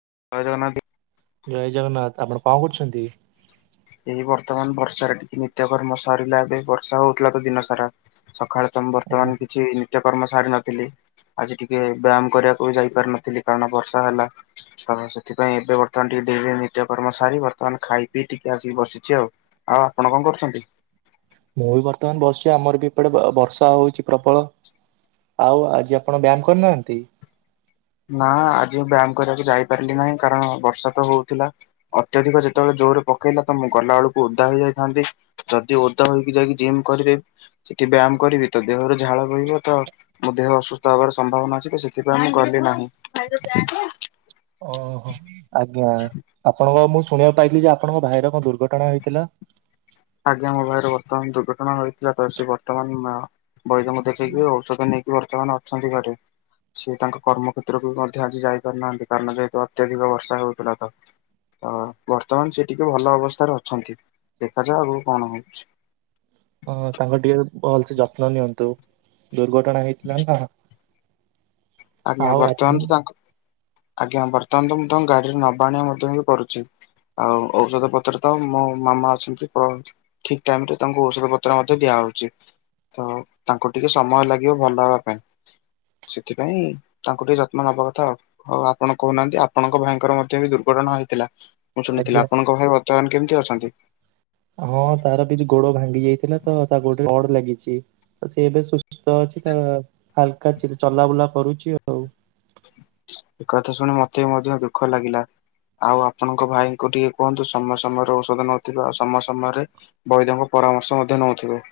[unintelligible] ଜୟ ଜଗନ୍ନାଥ, ଆପଣ କଣ କରୁଛନ୍ତି? ଏଇ ବର୍ତ୍ତମାନ ବର୍ଷାରେ ଟିକେ ନିତ୍ୟକର୍ମ ସରିଲା ଏବେ ବର୍ଷା ହଉଥିଲା ତ ଦିନ ସାରା। ସକାଳେ ତ ମୁ ଓହୋ ବର୍ତ୍ତମାନ କିଛି ନିତ୍ୟ କର୍ମ ସାରି ନଥିଲି। ଆଜି ଟିକେ ବ୍ୟାୟାମ କରିବାକୁ ବି ଯାଇପାର ନଥିଲି। କାରଣ ବର୍ଷା ହେଲା ତ ସେଥିପାଇଁ ଏବେ ବର୍ତ୍ତମାନି ଟି ଜିଲ୍ଲାରେ ଟିକେ ଡେ ନିତ୍ୟ କର୍ମଚାରୀ ବର୍ତ୍ତମାନ ଖାଇ ପିଇ ଟିକେ ଏ ଆସିକି ବସିଛି ଆଉ। ଆଉ ଆପଣ କଣ କରୁଛନ୍ତି? ମୁଁ ବି ବର୍ତ୍ତମାନ ବସିଛି ଆମର ବି ଏପଟେ ବ ବର୍ଷା ହଉଛି ପ୍ରବଳ। ଆଉ ଆଜି ଆପଣ ବ୍ୟାୟାମ କରିନାହାନ୍ତି? ନା ଆଜି ବ୍ୟାୟାମ କୁ ଯାଇ ପାରିଲି ନାହିଁ କାରଣ ବର୍ଷା ତ ହଉଥିଲା ଅତ୍ୟଧିକ ଯେତେବେଳେ ଜୋରରେ ପକେଇଲା ତ ମୁଁ ଗଲା ବବେଳକୁ ଓଦା ହେଯାଇଥାନ୍ତି। ଯଦି ଓଦା ହେକି ଯାଇକି ଜିମ କରିବେ ସେି ବ୍ୟାୟାମ କରିବେ ତ ଦେହରେ ଝାଳ ଖରାପ୍ ହେଇଯିବ ତ ମୋ ଦେହ ଅସୁସ୍ଥ ହବାର ସମ୍ଭାବନା ଅଛି ତ ସେଥିପାଇଁ ମୁଁ ଗଲି ନାହିଁ। ଓହୋ ଆଜ୍ଞା ଆପଣଙ୍କ ମୁଁ ଶୁଣିବାକୁ ପାଇଥିଲି ଯେ ଆପଣଙ୍କ ଭାଇର କଣ ଦୁର୍ଘଟଣା ହେଇଥିଲା? ଆଜ୍ଞା ମୋ ଭାଇରେ ବର୍ତ୍ତମାନ ଦୁର୍ଘଟଣା ହୋଇଥିଲା ତ ସେ ବର୍ତ୍ତମାନ ବୈଦଙ୍କୁ ଦେଖେଇକି ଔଷଧ ନେଇକି ବର୍ତ୍ତମାନ ଅଛନ୍ତି ଘରେ ସେ ତାଙ୍କ କର୍ମକ୍ଷେତ୍ରକୁ ବି ମଧ୍ୟ ଆଜି ଯାଇପାରୁିନାହାନ୍ତି। କାରଣ ଯେହେତୁ ଅତ୍ୟଧିକ ବର୍ଷା ହେଉଥିଲା ତ ତ ବର୍ତ୍ତମାନ ସେ ଟିକେ ଭଲ ଅବସ୍ଥାରେ ଅଛନ୍ତି। ଦେଖାଯା ଆଗକୁ କଣ ହଉଛି? ହଁ ତାଙ୍କ ଟିକେ ଭଲସେ ଯତ୍ନ ନିଅନ୍ତୁ ଦୁର୍ଘଟଣା ହେଇଥିଲା ନା। ଆଜ୍ଞା ଆଉ ବର୍ତ୍ତମାନ ଆପଣ ତ ତାଙ୍କୁ ଆଜ୍ଞା ବର୍ତ୍ତମାନ ତ ମୁ ତାଙ୍କୁ ଗାଡିରେ ନବା ଆଣିବା ମଧ୍ୟ ବି କରୁଛି। ଆଉ ଔଷଧ ପତ୍ର ତ ମୋ ମାମା ଅଛନ୍ତି ଠିକ ଟାଇମ ରେ ତାଙ୍କୁ ଔଷଧ ପତ୍ର ମଧ୍ୟ ଦିଆ ହବ। ତ ତାଙ୍କୁ ଟିକେ ସମୟ ଲାଗିବ ଭଲ ହେବା ପାଇଁ ସେଥିପାଇଁ ପାଇଁ ତାଙ୍କୁ ଟିକେ ଯତ୍ନ ନବା କଥାଉ ହଉ ଆପଣ କହୁନାହାନ୍ତି ଆପଣଙ୍କ ଭାଇଙ୍କର ମଧ୍ୟ ବି ଦୁର୍ଘଟଣା ହେଇଥିଲା। ମୁଁ ଶୁନଥିଲି ଆଜ୍ଞା ଆପଣଙ୍କ ଭାଇ ବର୍ତ୍ତମାନ କେମିତି ଅଛନ୍ତି? ହଁ ତାର ବି ଗୋଡ ଭାଙ୍ଗି ଯାଇଥିଲା ତ ତା ଗୋଡରେ ରଡ୍ ଲାଗିଛି ସିଏ ଏବେ ସୁସ୍ଥ ଅଛି ତା ହାଲକା ଚ ଚଲାବୁଲା କରୁଛି ଆଉ। ଏ କଥା ଶୁଣି ମୋତେ ମଧ୍ୟ ଦୁଃଖ ଲାଗିଲା। ଆଉ ଆପଣଙ୍କ ଭାଇଙ୍କୁ ଟିକେ କୁହନ୍ତୁ ସମୟ ସମୟରେ ଔଷଧ ନଉଥିବ ଆଉ ସମୟ ସମୟରେ ବୈଦଙ୍କ ପରାମର୍ଶ ମଧ୍ୟ ନେଉଥିବେ।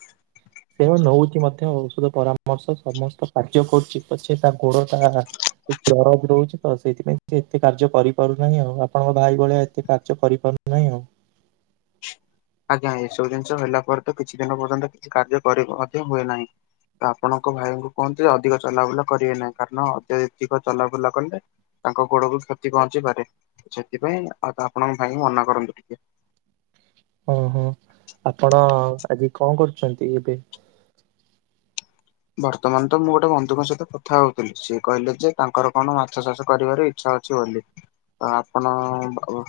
ସେ ନଉଛି ମଧ୍ୟ ଔଷଧ ପରାମର୍ଶ ସମସ୍ତ କାର୍ଯ୍ୟ କରୁଛି ପଛେ ତା ଗୋଡ ଟା ଦରଜ ରହୁଛି ତ ସେଇଥିପାଇଁ ସେ ଏତେ କାର୍ଯ୍ୟ କରିପାରୁନାହିଁ ଆଉ ଆପଣଙ୍କ ଭାଇ ଭଳିଆ ଏତେ କାର୍ଯ୍ୟ କରିପାରୁ ନାଇ ହଉ। ଆଜ୍ଞା ଏସବୁ ଜିନିଷ ହେଲା ପରେ ତ କିଛି ଦିନ ପର୍ଯ୍ୟନ୍ତ କିଛି କାର୍ଯ୍ୟ କରି ମଧ୍ୟ ହୁଏ ନାହିଁ। ତ ଆପଣଙ୍କ ଭାଇଙ୍କୁ କୁହନ୍ତିୁ ଯେ ଅଧିକ ଚଲାବୁଲା କରିବେ ନାହିଁ କାରଣ ଅତ୍ୟଧିକ ଚଲାବୁଲା କଲେ ତାଙ୍କ ଗୋଡକୁ କ୍ଷତି ପହଞ୍ଚି ପାରେ ସେଥିପାଇଁ ଆଉ ଆପଣଙ୍କ ଭାଇ ମନା କରନ୍ତୁ ଟିକେ। ହଁ ହଁ ଆପଣ ଆଜି କଣ କରୁଛନ୍ତି ଏବେ? ବର୍ତମାନ ତ ମୁଁ ଗୋଟେ ବନ୍ଧୁଙ୍କ ସହିତ କଥା ହଉଥିଲି ସିଏ କହିଲେ ଯେ ତାଙ୍କର କଣ ମାଛ ଚାଷ କରିବାର ଇଚ୍ଛା। ହଉଚି ବୋଲି ଆପଣ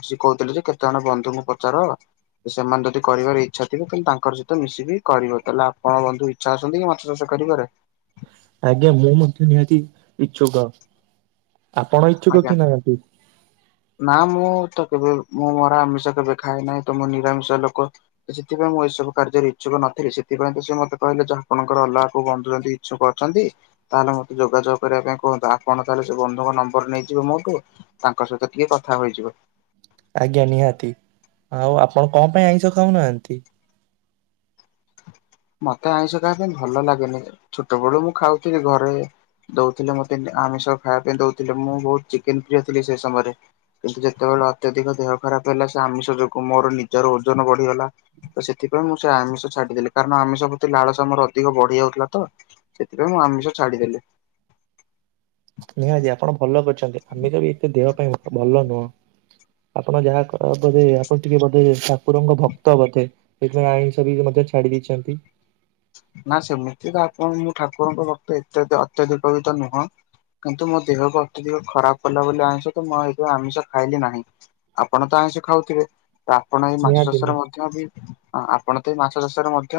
ସେ କହୁଥିଲେ ଯେ କେତେ ଜଣ ବନ୍ଧୁଙ୍କୁ ପଚାର ସେମାନେ ଯଦି କରିବାର ଇଚ୍ଛା ଥିବ ତାହେଲେ ତାଙ୍କର ସହିତ ମିଶିକି କରିବ ତାହେଲେ ଆପଣ ଙ୍କ ବନ୍ଧୁ ଇଚ୍ଛା ଅଛନ୍ତି କି ମ ମାଛଚାଷ କରିବାରେ। ଆଜ୍ଞା ମୁଁ ମଧ୍ୟ ନିହାତି ଇଛୁକ। ଆପଣ ଇଚ୍ଛୁକ ଆଜ୍ଞା। କି ନାହିଁ ଆଗେ? ନା ମୁଁ ତ କେବେ ମୁଁ ମୋର ଆମିଷ କେବେ ଖାଏ ନାହିଁ। ତ ମୁଁ ନିରାମିଷ ଲୋକ ତ ସେଥିପାଇଁ ମୁଁ ଏସବୁ କାର୍ଯ୍ୟରେ ଇଛୁକ ନ ସେଥିପାଇଁ ତ ସେ ମୋତେ କହିଁଲେ ଯ ଆପଣଙ୍କର ଅଲଗାକୁ ବନ୍ଧୁଛନ୍ତି ଇଛୁଛନ୍ତି ତାହେଲେ ମତେ ଯୋଗାଯୋଗ କରି ବା ପାଇଁ କୁହନ୍ତୁ ଆପଣ ତାହଲେ ସେ ବନ୍ଧୁଙ୍କ ନମ୍ବର ନେଇଯିବେ ମୋଠୁ ତାଙ୍କ ସହିତ ଟିକେ କଥା ହେଇଯିବ। ଆଜ୍ଞା ନିହାତି ଆଉ ଆପଣ କଣ ପାଇଁ ଆଇଁଷ ଖାଉନାହାନ୍ତି? ମତେ ଆଇଁଷ ଖାଇବା ପାଇଁ ଭଲ ଲାଗେନି। ଛୋଟ ବେଳୁ ମୁଁ ଖାଉଥିଲି ଘରେ। ଦଉଥିଲେ ମୋତେ ଆମିଷ ଖାଇବା ପାଇଁ ଦଉଥିଲେ ମୁଁ ବହୁତ ଚିକେନ ଫ୍ରିୟ ଥିଲି ସେ ସମୟରେ। କିନ୍ତୁ ଯେତେବେଳେ ଅତ୍ୟଧିକ ଦେହ ଖରାପ ହେଲା ସେ ଆମିଷ ଯୋଗୁଁ ମୋର ନିଜର ଓଜନ ବଢିଗଲା ତ ସେଥିପାଇଁ ମୁଁ ସେ ଆମିଷ ଛାଡ଼ିଦେଲି। କାରଣ, ଆମିଷ ପ୍ରତି ଲାଳସା ମୋର, ଅଧିକ ବଢି ଯାଉଥିଲା ତ। ସେଥିପାଇଁ, ମୁଁ ଆମିଷ ଛାଡିଦେଲି। ନିହାତି ।ଆପଣ ଭଲ କରିଛନ୍ତି ।ଆମେ ତ ବି ଦେହ ପାଇଁ ଭଲ ନୁହଁ। ଆପଣ ଯାହା ବଧେ, ଆପଣ ଟିକେ ବୋଧେ ଠାକୁରଙ୍କ ଭକ୍ତ ବୋଧେ। ସେଇଥିପାଇଁ ଆଇଁଷ ବି, ମଧ୍ୟ ଛାଡି ଦେଇଛନ୍ତି। ନା ସେମିତି ତ, ଆପଣ ମୁଁ ଠାକୁରଙ୍କ ଭକ୍ତ ଇତ୍ୟାଦି ଅତ୍ୟାଧିକତ ନୁହଁ। କିନ୍ତୁ, ମୋ ଦେହକୁ ଅତ୍ୟଧିକ ଖରାପ କଲା ବୋଲି ଆଇଁଷ ତ, ମୁଁ ଏଥି ଆମିଷ ଖାଇଲି ନାହିଁ। ଆପଣ ତ [unintelligible] ଖାଉଥିବେ। ତ ଆପଣ ଏଇ ମାଛ ନିହାତି ନୁ ଚାଷରେ ମଧ୍ୟ ବି, ଆପଣ ତ ଏଇ ମାଛ ଚାଷରେ ମଧ୍ୟ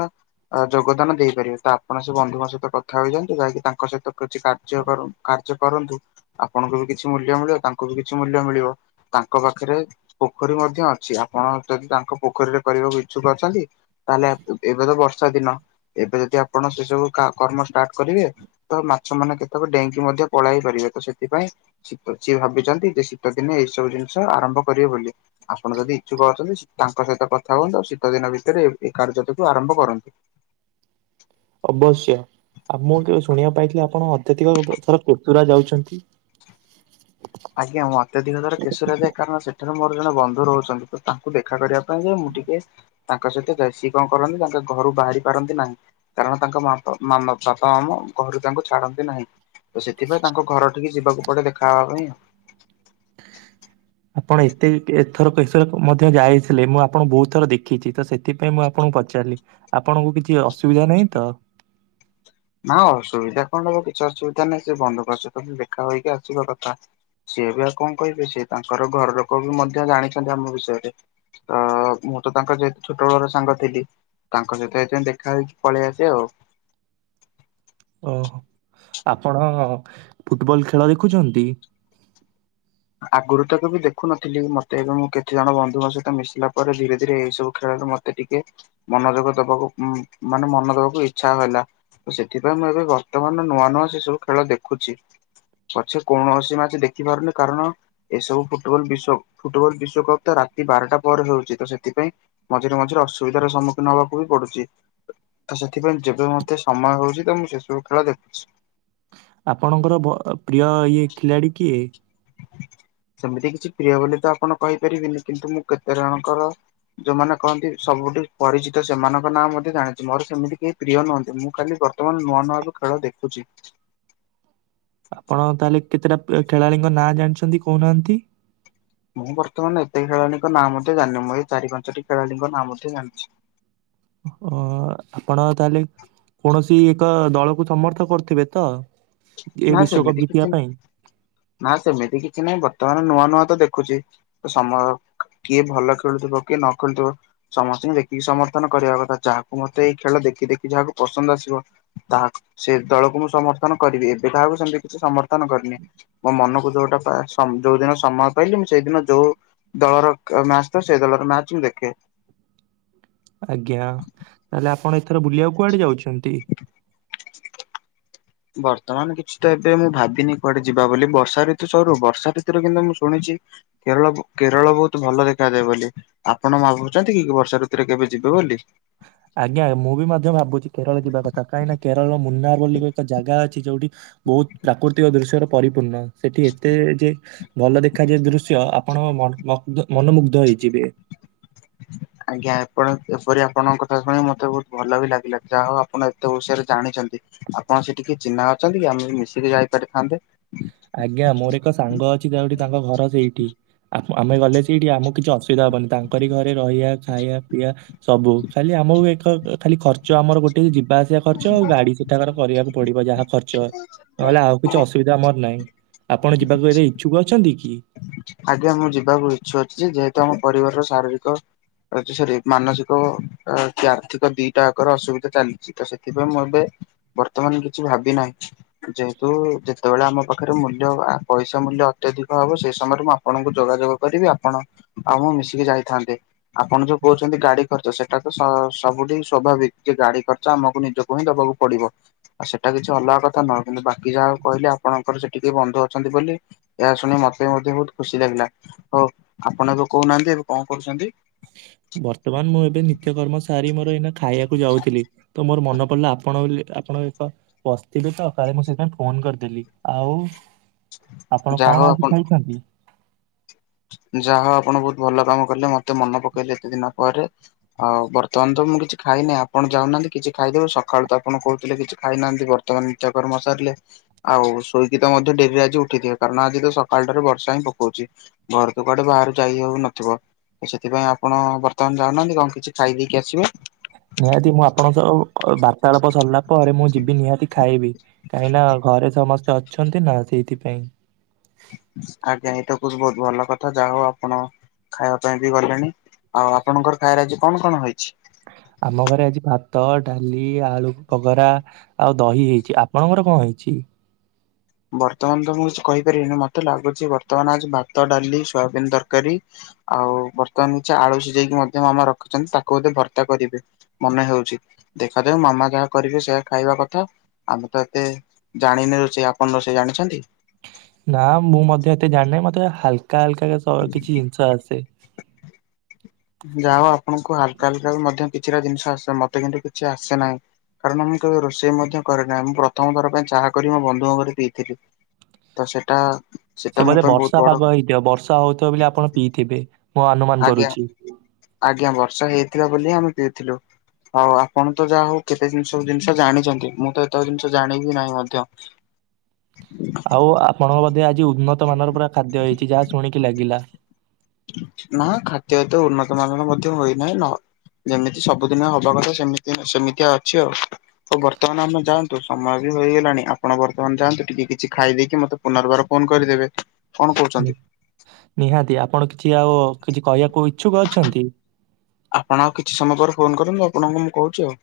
ଯୋଗଦାନ ଦେଇପାରିବେ। ତ ଆପଣ ସେ ବନ୍ଧୁଙ୍କ ସହିତ କଥା ହେଇଯାନ୍ତୁ । ଯାଇକି ତାଙ୍କ ସହିତ କିଛି କାର୍ଯ୍ୟ କାର୍ଯ୍ୟ ଆପଣଙ୍କୁ ବି କିଛି ମୂଲ୍ୟ ମିଳିବ। ତାଙ୍କୁ ବି କିଛି ମୂଲ୍ୟ ମିଳିବ। ତାଙ୍କ ପାଖରେ, ପୋଖରୀ ମଧ୍ୟ ଅଛି। ଆପଣ ଯଦି ତାଙ୍କ ପୋଖରୀରେ କରିବାକୁ ଇଛୁକ ଅଛନ୍ତି ।ତାହେଲେ, ଏବେ ତ ବର୍ଷା ଦିନ। ଏବେ ଯଦି ଆପଣ, ସେ ସବୁ କର୍ମ ଷ୍ଟାର୍ଟ କରିବେ। ତ ମାଛ ମାନେ କେତେବେଳେ ଡେଙ୍କି ମଧ୍ୟ ପଳେଇବେ। ସେଥିପାଇଁ। ସି ଭାବିଛନ୍ତି ଯେ ଶୀତ ଦିନେ ଏଇ ସବୁ ଜିନିଷ ଆରମ୍ଭ କରିବେ ବୋଲି। ଆପ ଆପଣ ଯଦି ଇଛୁକ ଅଛନ୍ତି ।ତାଙ୍କ ସହିତ କଥା ହୁଅନ୍ତୁ ।ଆଉ ଶୀତ ଦିନ ଭିତରେ ଏ କାର୍ଯ୍ୟଟାକୁୁ ଆରମ୍ଭ କରନ୍ତୁ। ଅବଶ୍ୟ। ଏତତିକ [unintelligible] ଯାଉଛନ୍ତି ଆଜ୍ଞା। ମୁଁ ଅତ୍ୟଧିକ ଥର କେଶରୀରେ ଯାଏ ।କାରଣ ସେଠାରୁ ମୋର ଜଣେ ବନ୍ଧୁ ରହୁଛନ୍ତି ।ତ ତାଙ୍କୁ ଦେଖା କରିବା [unintelligible] ତାଙ୍କ ସହିତ ବ। ସି କଣ କରନ୍ତି, ତାଙ୍କ ଘରୁ ବାହାରି ପାରନ୍ତି ନାହିଁ ।କାରଣ ତାଙ୍କପ ବାପା, ମାମ ଘରୁ ତାଙ୍କୁ ଛାଡନ୍ତି ନାହିଁ। ତ ସେଥିପାଇଁ ତାଙ୍କ ଘର ଟିକେ ଯିବାକୁ ପଡେ ଦେଖା ହେବା ପାଇଁ। ଆଉ ଆପଣ ଏତେ ଏଥର, କେଶର ମଧ୍ୟ ଯାଇଥିଲେ। ମୁଁ ଆପଣଙ୍କୁ ବହୁତ ଥର ଦେଖିଛି ।ତ ସେଥିପାଇଁ ମୁଁ ଆପଣଙ୍କୁ ପଚି ଚାଲି। ଆପଣଙ୍କୁ କିଛି ଅସୁବିଧା ନାହିଁ ତ। ନା ଅସୁବିଧା କଣ ହବ ।କିଛି ଅସୁବିଧା ନାହିଁ। ସେ ବନ୍ଧୁକ ସହିତ ଦେଖା ହୋଇକି ଆସିବ କଥା। ସିଏ ବି ଆଉ କଣ କହିବେ। ସେ ତାଙ୍କର ଘର ଲୋକ ବି ମଧ୍ୟ ଜାଣିଛନ୍ତି ଆମ ବିଷୟରେ। ତ ମୁଁ ତ ତାଙ୍କ, ଯେହେତୁ ଛୋଟବେଳ ସାଙ୍ଗ ଥିଲି। ତାଙ୍କ ସହିତ, ଏଦ ଦେଖା ହେଇକି ପଳେଇ ଆସେ ଆଉ। ଓ ।ଆପଣ ଫୁଟବଲ ଖେଳ ଦେଖୁଛନ୍ତି? ଆଗରୁ ତକୁ ବି ଦେଖୁନଥିଲି ।ମତେ ଏବେ, ମୁଁ କେତେ ଜଣ ବନ୍ଧୁଙ୍କ ସହିତ ମିଶିଲା ପରେ ।ଧୀରେ ଧୀରେ ଏ ସବୁ ଖେଳରେ ମତେ ମତେ ଟିକେ, ମନୋଯୋଗ ଦବାକୁ ମାନେ ମନ ଦବାକୁ ଇଛା ହେଲା। ଓ ।ସେଥିପାଇଁ, ମୁଁ ଏବେ ବର୍ତ୍ତମାନର ନୂଆ ନୂଆ ସେସବୁ ଖେଳ ଦେଖୁଛି। ପଛେ କୌଣସି ମାଛ ଦେଖି ପାରୁନି। କାରଣ ଏସବୁ ଫୁଟବଲ, ବିଶ୍ ଫୁଟବଲ ବିଶ୍ଵକପ୍ ତ ରାତି ବାରଟା ପରେ ହଉଛି। ତ ସେଥିପାଇଁ ମଝିରେ, ମଝିରେ, ଅସୁବିଧାର ସମ୍ମୁଖୀନ ହବାକୁ ବି ପଡୁଛି। ତ ସେଥିପାଇଁ, ଯେବେ ମୋତେ ସମୟ ହେଉଛି, ତ ମୁଁ ସେସବୁ ଖେଳ ଦେଖୁଛି। ଆପଣଙ୍କର ପ୍ରିୟ, ଇଏ ଖିଲାଡି କିଏ? ସେମିତି କିଛି ପ୍ରିୟ ବୋଲି ତ ଆପଣ କହିପାରିବିନି ।କିନ୍ତୁ ମୁଁ କେତେ ଜଣଙ୍କର ଯୋଉମାନେ କହନ୍ତି, ସବୁ ଗୋଟେ ପରିଚିତ ସେମାନଙ୍କ ନାଁ ମଧ୍ୟ ଜାଣିଛି ।ମୋ ସେମତି କେହି ପ୍ରିୟ ନୁହନ୍ତି। ମୁଁ ଖାଲି ବର୍ତ୍ତମାନ ନୂଆ ନୂଆ ବି ଖେଳ ଦେଖୁଛି। [inaudible] ତାହେଲେ କେତେଟା ଖେଳାଳିଙ୍କ ନାଁ ଜାଣିଛନ୍ତି, କହୁନାହାନ୍ତି? ମୁଁ ବର୍ତ୍ତମାନ ଏତେ ଖେଳାଳିଙ୍କ ନାଁ ମଧ୍ୟ ଜାଣିନି ।ମୁଁ ଏଇ ଚାରି ପାଞ୍ଚଟି ଖେଳାଳିଙ୍କ ନାଁ ମଧ୍ୟ ଜାଣିଛି। [inaudible] ଅ। ଆପଣ ତାହେଲେ, କୌଣସି ଏକ ଦଳକୁ ସମର୍ଥ କରୁଥିବେ ତ? ଏ ନା। ବିଶ୍ଵକପ୍ ସେମିତି ଜିତିବା କିଛି ପାଇଁ? ନା, ସେମିତି କିଛି ନାହିଁ। ବର୍ତ୍ତମାନ ନୂଆ ନୂଆ ତ ଦେଖୁଛି। ତ ସମୟ କିଏ ଭଲ ଖେଳୁଥିବ। କିଏ ନ ଖେଳୁଥିବ। ସମସ୍ତଙ୍କୁ ଦେଖିକି ସମର୍ଥନ କରିବା କଥା। ଯାହାକୁ ମତେ ଏଇ ଖେଳ ଦେ ଦେଖି ଦେଖି ଯାହାକୁ ପସନ୍ଦ ଆସିବ ।ତାହା ସେ ଦଳକୁ ମୁଁ ସମର୍ଥନ କରିବି। ଏବେ କାହାକୁ ସେମିତି କିଛି ସମର୍ଥନ କରିନି ।ମୋ ମନକୁ ଯୋଉଟା ଯୋଉ ଦିନ ସମୟ ପାଇଲିି, ମୁଁ ସେଇ ସେ ଦିନ, ଯୋଉ ଦଳର ମ୍ୟାଚ ଥା। ସେଇ ଦଳର ମ୍ୟାଚ ମୁଁ ଦେଖେ। [inaudible] ଆଜ୍ଞା ତାହେଲେ ଆପଣ ଏଥର ବୁଲିବାକୁ କୁଆଡେ ଯାଉଛନ୍ତି? ବର୍ତ୍ତମାନ କିଛି ତ ଏବେ ମୁଁ ଭାବିନି କୁଆଡେ ଯିବା ବୋଲି ବର୍ଷା ଋତୁ ସରୁ ବର୍ଷା ଋତୁରେ କିନ୍ତୁ ମୁଁ ଶୁଣିଛିି ଚି କେରଳ କେରଳ ବହୁତ ଭଲ ଦେଖାଯାଏ ବୋଲି ଆପଣ ମା ଭାବୁଛନ୍ତି କି ବର୍ଷା ଋତୁରେ କେବେ ଯି ବେ ବୋଲି। ଆଜ୍ଞା ମୁଁ ବି ମଧ୍ୟ ଭାବୁଛି କେରଳ ଯିବା କଥା କାହିଁକି ନା କେରଳର ମୁନାର ବୋଲି ଏକ ଜାଗା ଅ ଚି ଯୋଉଠି ବହୁତ ପ୍ରାକୃତିକ ଦୃଶ୍ୟର ପରିପୂର୍ଣ୍ଣ ସେଠି ଏତେ ଯେ ଭଲ ଦେଖାଯାଏ ଦୃ ୟ ଆପଣ ମ ମଗ୍ଧ ମନମୁଗ୍ଧ ହେଇଯିବେ। ପରି ଆପଣଙ୍କ କଥା ଶୁଣି ମତେ ବହୁତ ଭଲ ବି ଲାଗିଲା ଯାହା ହଉ ଆପଣ ଏତେ ବିଷୟରେ ଜାଣିଛନ୍ତି ଆପଣ ସେଠିକି ଚିହ୍ନା ଅଛନ୍ତି କି ଆମେ ମିଶିକି ଯାଇପାରିଥାନ୍ତେ। ଆଜ୍ଞା ମୋର ଏକ ସାଙ୍ଗ ଅଛି ଯେଉଁଠି ତାଙ୍କ ଘର ସେଇଠି ଶୁବିଧା ହବନି ତାଙ୍କରି ଘରେ ରହିବା ଖାଇବା ପିଇବା ସବୁ ଖାଲି ଆମକୁ ଏକ ଅ। ଖାଲି ଖର୍ଚ୍ଚ ଆମର ଗୋଟେ ହି ଯିବାଆସିବା ଖର୍ଚ୍ଚ ଆଉ ଗାଡି ସେଠାକାର କରିବାକୁ ପଡିବ ଯାହା ଖର୍ଚ। ନହେଲେ ଆଉ କିଛି ଅସୁବିଧା ଆମର ନାହିଁ ଆପଣ ଯିବାକୁ ଏରେ ଇଚ୍ଛୁକ ଅଛନ୍ତି କି? ଆଜ୍ଞା ମୁଁ ଯିବାକୁ ଇଚ୍ଛା ଅଛି ଯେହେତୁ ଆମ ପରିବାରର ଶାରୀରିକ। ଏ ଯଉ ସରି ମାନସିକ ଅ କି ଆର୍ଥିକ ଦିଟା ଆକର ଅସୁବିଧା ଚାଲିଛି ତ ସେଥିପାଇଁ ମୁଁ ଏବେ। ବର୍ତ୍ତମାନ କିଛି ଭାବି ନାହିଁ ଯେହେତୁ ଯେତେବେଳେ ଆମ ପାଖରେ ମୂଲ୍ୟ ଆ ପଇସା ମୂଲ୍ୟ ଅତ୍ୟଧିକ ହବ ସେ ସମୟରେ ମୁଁ ଆପଣଙ୍କୁ ଯୋଗାଯୋଗ କରିବି ଆପଣ ଆଉ ମୁଁ ମିଶିକି ଯାଇଥାନ୍ତେ ଆପଣ ଯୋଉ କହୁଛନ୍ତି ଗାଡି ଖ ଆଚ୍ଛା ସେଟା ତ ସ-ସବୁଠି ସ୍ୱଭାବିକ ଯେ ଗାଡି ଖର୍ଚ୍ଚ ଆମକୁ ନିଜକୁ ହିଁ ଦବାକୁ ପଡିବ ଆଉ ସେଟା କି କିଛି ଅଲଗା କଥା ନୁହଁ କିନ୍ତୁ ବାକି ଯାହା ଆଉ କହିଲେ ଆପଣଙ୍କର ସେଠି କିଏ ବନ୍ଧୁ ଅଛନ୍ତି ବୋଲି ଏହା ଶୁଣି ମ ମତେ ମଧ୍ୟ ବହୁତ ଖୁସି ଲାଗିଲା ହଉ ଆପଣ ଏବେ କହୁନାହାନ୍ତି ଏବେ କଣ କରୁଛନ୍ତି? ବର୍ତ୍ତମାନ ମୁଁ ଏବେ ନିତ୍ୟକର୍ମ ସାରି ମୋର ଏଇନା ଖାଇବାକୁ ଯାଉଥିଲି ତ ମୋର ମନେ ପଡିଲା ଆପଣ ବୋଲି ଆପଣ ଏକ ବସିଥିବେ ତ କାଳେ ମୁଁ ସେଥିପାଇଁ ଫୋନ କରିଦେଲି ଆଉ। ଆପଣ ଯାହା ହଉ କଣ ଆଜି ଆପଣ ଖାଇଛନ୍ତି? ହଁ ଯାହା ଆପଣ ବହୁତ ଭଲ କାମ କଲେ ମତେ ମନ ପକେଇଲେ ଏତେ ଦିନ ପରେ ଆଉ ବର୍ତ୍ତମାନ ତ ମୁଁ କିଛି ଖା ନାଇ ନାଇ ଆପଣ ଯାଉନାହାନ୍ତି କିଛି ଖାଇଦେବେ ସକାଳୁ ତ ଆପଣ କହୁଥିଲେ କିଛି ଖାଇନାହାନ୍ତି ବର୍ତ୍ତମାନ ନିତ୍ୟ କର୍ମ ସାରିଲେ। ଆଉ ଶୋଇକି ତ ମଧ୍ୟ ଡେରିରେ ଆଜି ଉଠିଥିବେ କାରଣ ଆଜି ତ ସକାଳ ଠାରୁ ବର୍ଷା ହିଁ ପକଉଛି। ଘରୁ ତ କୁଆଡେ ବାହାରୁ ଯାଇ ହଉ ନଥିବ। ସେଥିପାଇଁ ଆପଣ ବର୍ତ୍ତମାନ ଯାଉନାହାନ୍ତି କଣ କିଛି ଖାଇ ଦେଇକି ଆସିବେ। ନିହାତି ମୁଁ ଆପଣଙ୍କ ସହ ଅ ବାର୍ତ୍ତାଳାପ ସରିଲା ପରେ ମୁଁ ଯିବି ନିହାତି ଖାଇବି କାହିଁକି ନା ଘରେ ସମସ୍ତେ ଅଛନ୍ତି ନା ସେଇଥିପାଇଁ। ବହୁତ୍ ବହୁତ ଭଲ କଥା ଯାହା ହଉ ଆପଣ। ଖାଇବା ପାଇଁ ବି ଗଲେଣି। ଆଉ ଆପଣଙ୍କର ଖାଇବାରେ ଆଜି କଣ କଣ ହୋଇଛି? ଆମ ଘରେ ଆଜି ଭାତ, ଡାଲି ଇ ଆଳୁ ବଘରା ଆଉ ଦହି ହେଇଛି। ଆପଣଙ୍କର କଣ ହେଇଛି? ବର୍ତ୍ତମାନ ତ ମୁଁ କିଛି କହିପାରିବିନି ମତେ ଲାଗୁଛି ବର୍ତ୍ତମାନ ଆଜି ଭାତ, ଡାଲି, ସୋୟାବିନ୍ ତରକାରୀ। ଆଉ ବର୍ତ୍ତମାନ କିଛି ଆଳୁ ସିଝେଇକି ମଧ୍ୟ ମାମା ରଖିଛନ୍ତି ତାକୁ ବୋଧେ ଭର୍ତା କରିବେ ମନେ ହେଉଛି। ଦେଖାଯାଉ ମାମା ଯାହା କରିବେ ସେୟା ଖାଇବା କଥା ଆମେ ତ ଏତେ ଜାଣିନେ ରୋଷେଇ ଆ ଆପଣ ରୋଷେଇ ଜାଣିଛନ୍ତି? ନା ମୁଁ ମଧ୍ୟ ଏତେ ଜାଣିିନାହିଁ ମତେ ହାଲକା ହାଲକା କେ ସ କିଛି ଜିନିଷ ଆସେ। ଯାହା ଆପଣଙ୍କୁ ହାଲକା ହାଲକା ବି ମଧ୍ୟ କିଛିଟା ଜିନିଷ ଆସେ ମତେ କିନ୍ତୁ କିଛି ଆସେ ନାହିଁ। କାରଣ ମୁଁ କେବେ ରୋଷେଇ ମଧ୍ୟ କରେନାହିଁ ମୁଁ ପ୍ରଥମଥର ପାଇଁ ଚାହା କରି ମୋ ବନ୍ଧୁଙ୍କ ଘରେ ପିଇଥିଲି। ତ ସେଟା। ସେଟା ସେ ମୋ ବୋଧେ ପାଇଁ ବହୁତ ବର୍ଷା ବଡ ପାଗ ହେଇଥିବ ବର୍ଷା ହଉଥିବ ବୋଲି ଆପଣ ପିଇଥିବେ। ମୁଁ ଅନୁମାନ ଆଜ୍ଞା କରୁଛି। ଆଜ୍ଞା ବର୍ଷା ହେଇଥିବା ବୋଲି ଆମେ ପି ଥିଲୁ। ହଉ ଆପଣ ତ ଯାହା ହଉ କେତେ ଜିନିଷ ଜିନିଷ ଜାଣିଛନ୍ତି ମୁଁ ତ ଏତକ ଜିନିଷ ଜାଣିବି ନାହିଁ ମଧ୍ୟ। ଆଉ ଆ-ଆପଣଙ୍କ ବଧେ ଆଜି ଉନ୍ନତ ମାନର ପୁରା ଖାଦ୍ୟ ହେଇଛି ଯାହା ଶୁଣିକି ଲାଗିଲା? ନା ଖାଦ୍ୟ ଏତେ ଉନ୍ନତ ମାନର ମଧ୍ୟ ହୋଇନାହିଁ ନ ଯେମିତି ସବୁଦିନ ହବା କଥା ସେମିତି ସେମିତିଆ ଅଛି ଆଉ। ଆଉ ବର୍ତ୍ତମାନ ଆମେ ଯାଆନ୍ତୁ। ସମୟ ବି ହେଇଗଲାଣି ଆପଣ ବର୍ତ୍ତମାନ ଯାଆନ୍ତୁ ଟିକେ କିଛି ଖାଇ ଦେଇକି ମୋତେ ପୁନର୍ବାର ଫୋନ କରିଦେବେ। କଣ କହୁଛନ୍ତି ନିହାତି ଆପଣ କିଛି ଆଉ କିଛି କହିବାକୁ ଇଚ୍ଛୁକ ଅଛନ୍ତି। ଆପଣ ଆଉ କିଛି ସମୟ ପରେ ଫୋନ କରନ୍ତୁ। ଆପଣଙ୍କୁ ମୁଁ କହୁଛି ଆଉ।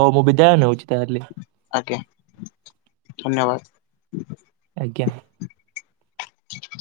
ହଉ ମୁଁ ବିଦାୟ ନେଉଛି ତାହେଲେ। ଆଜ୍ଞା ଧନ୍ୟବାଦ। ଆଜ୍ଞା। [inaudible]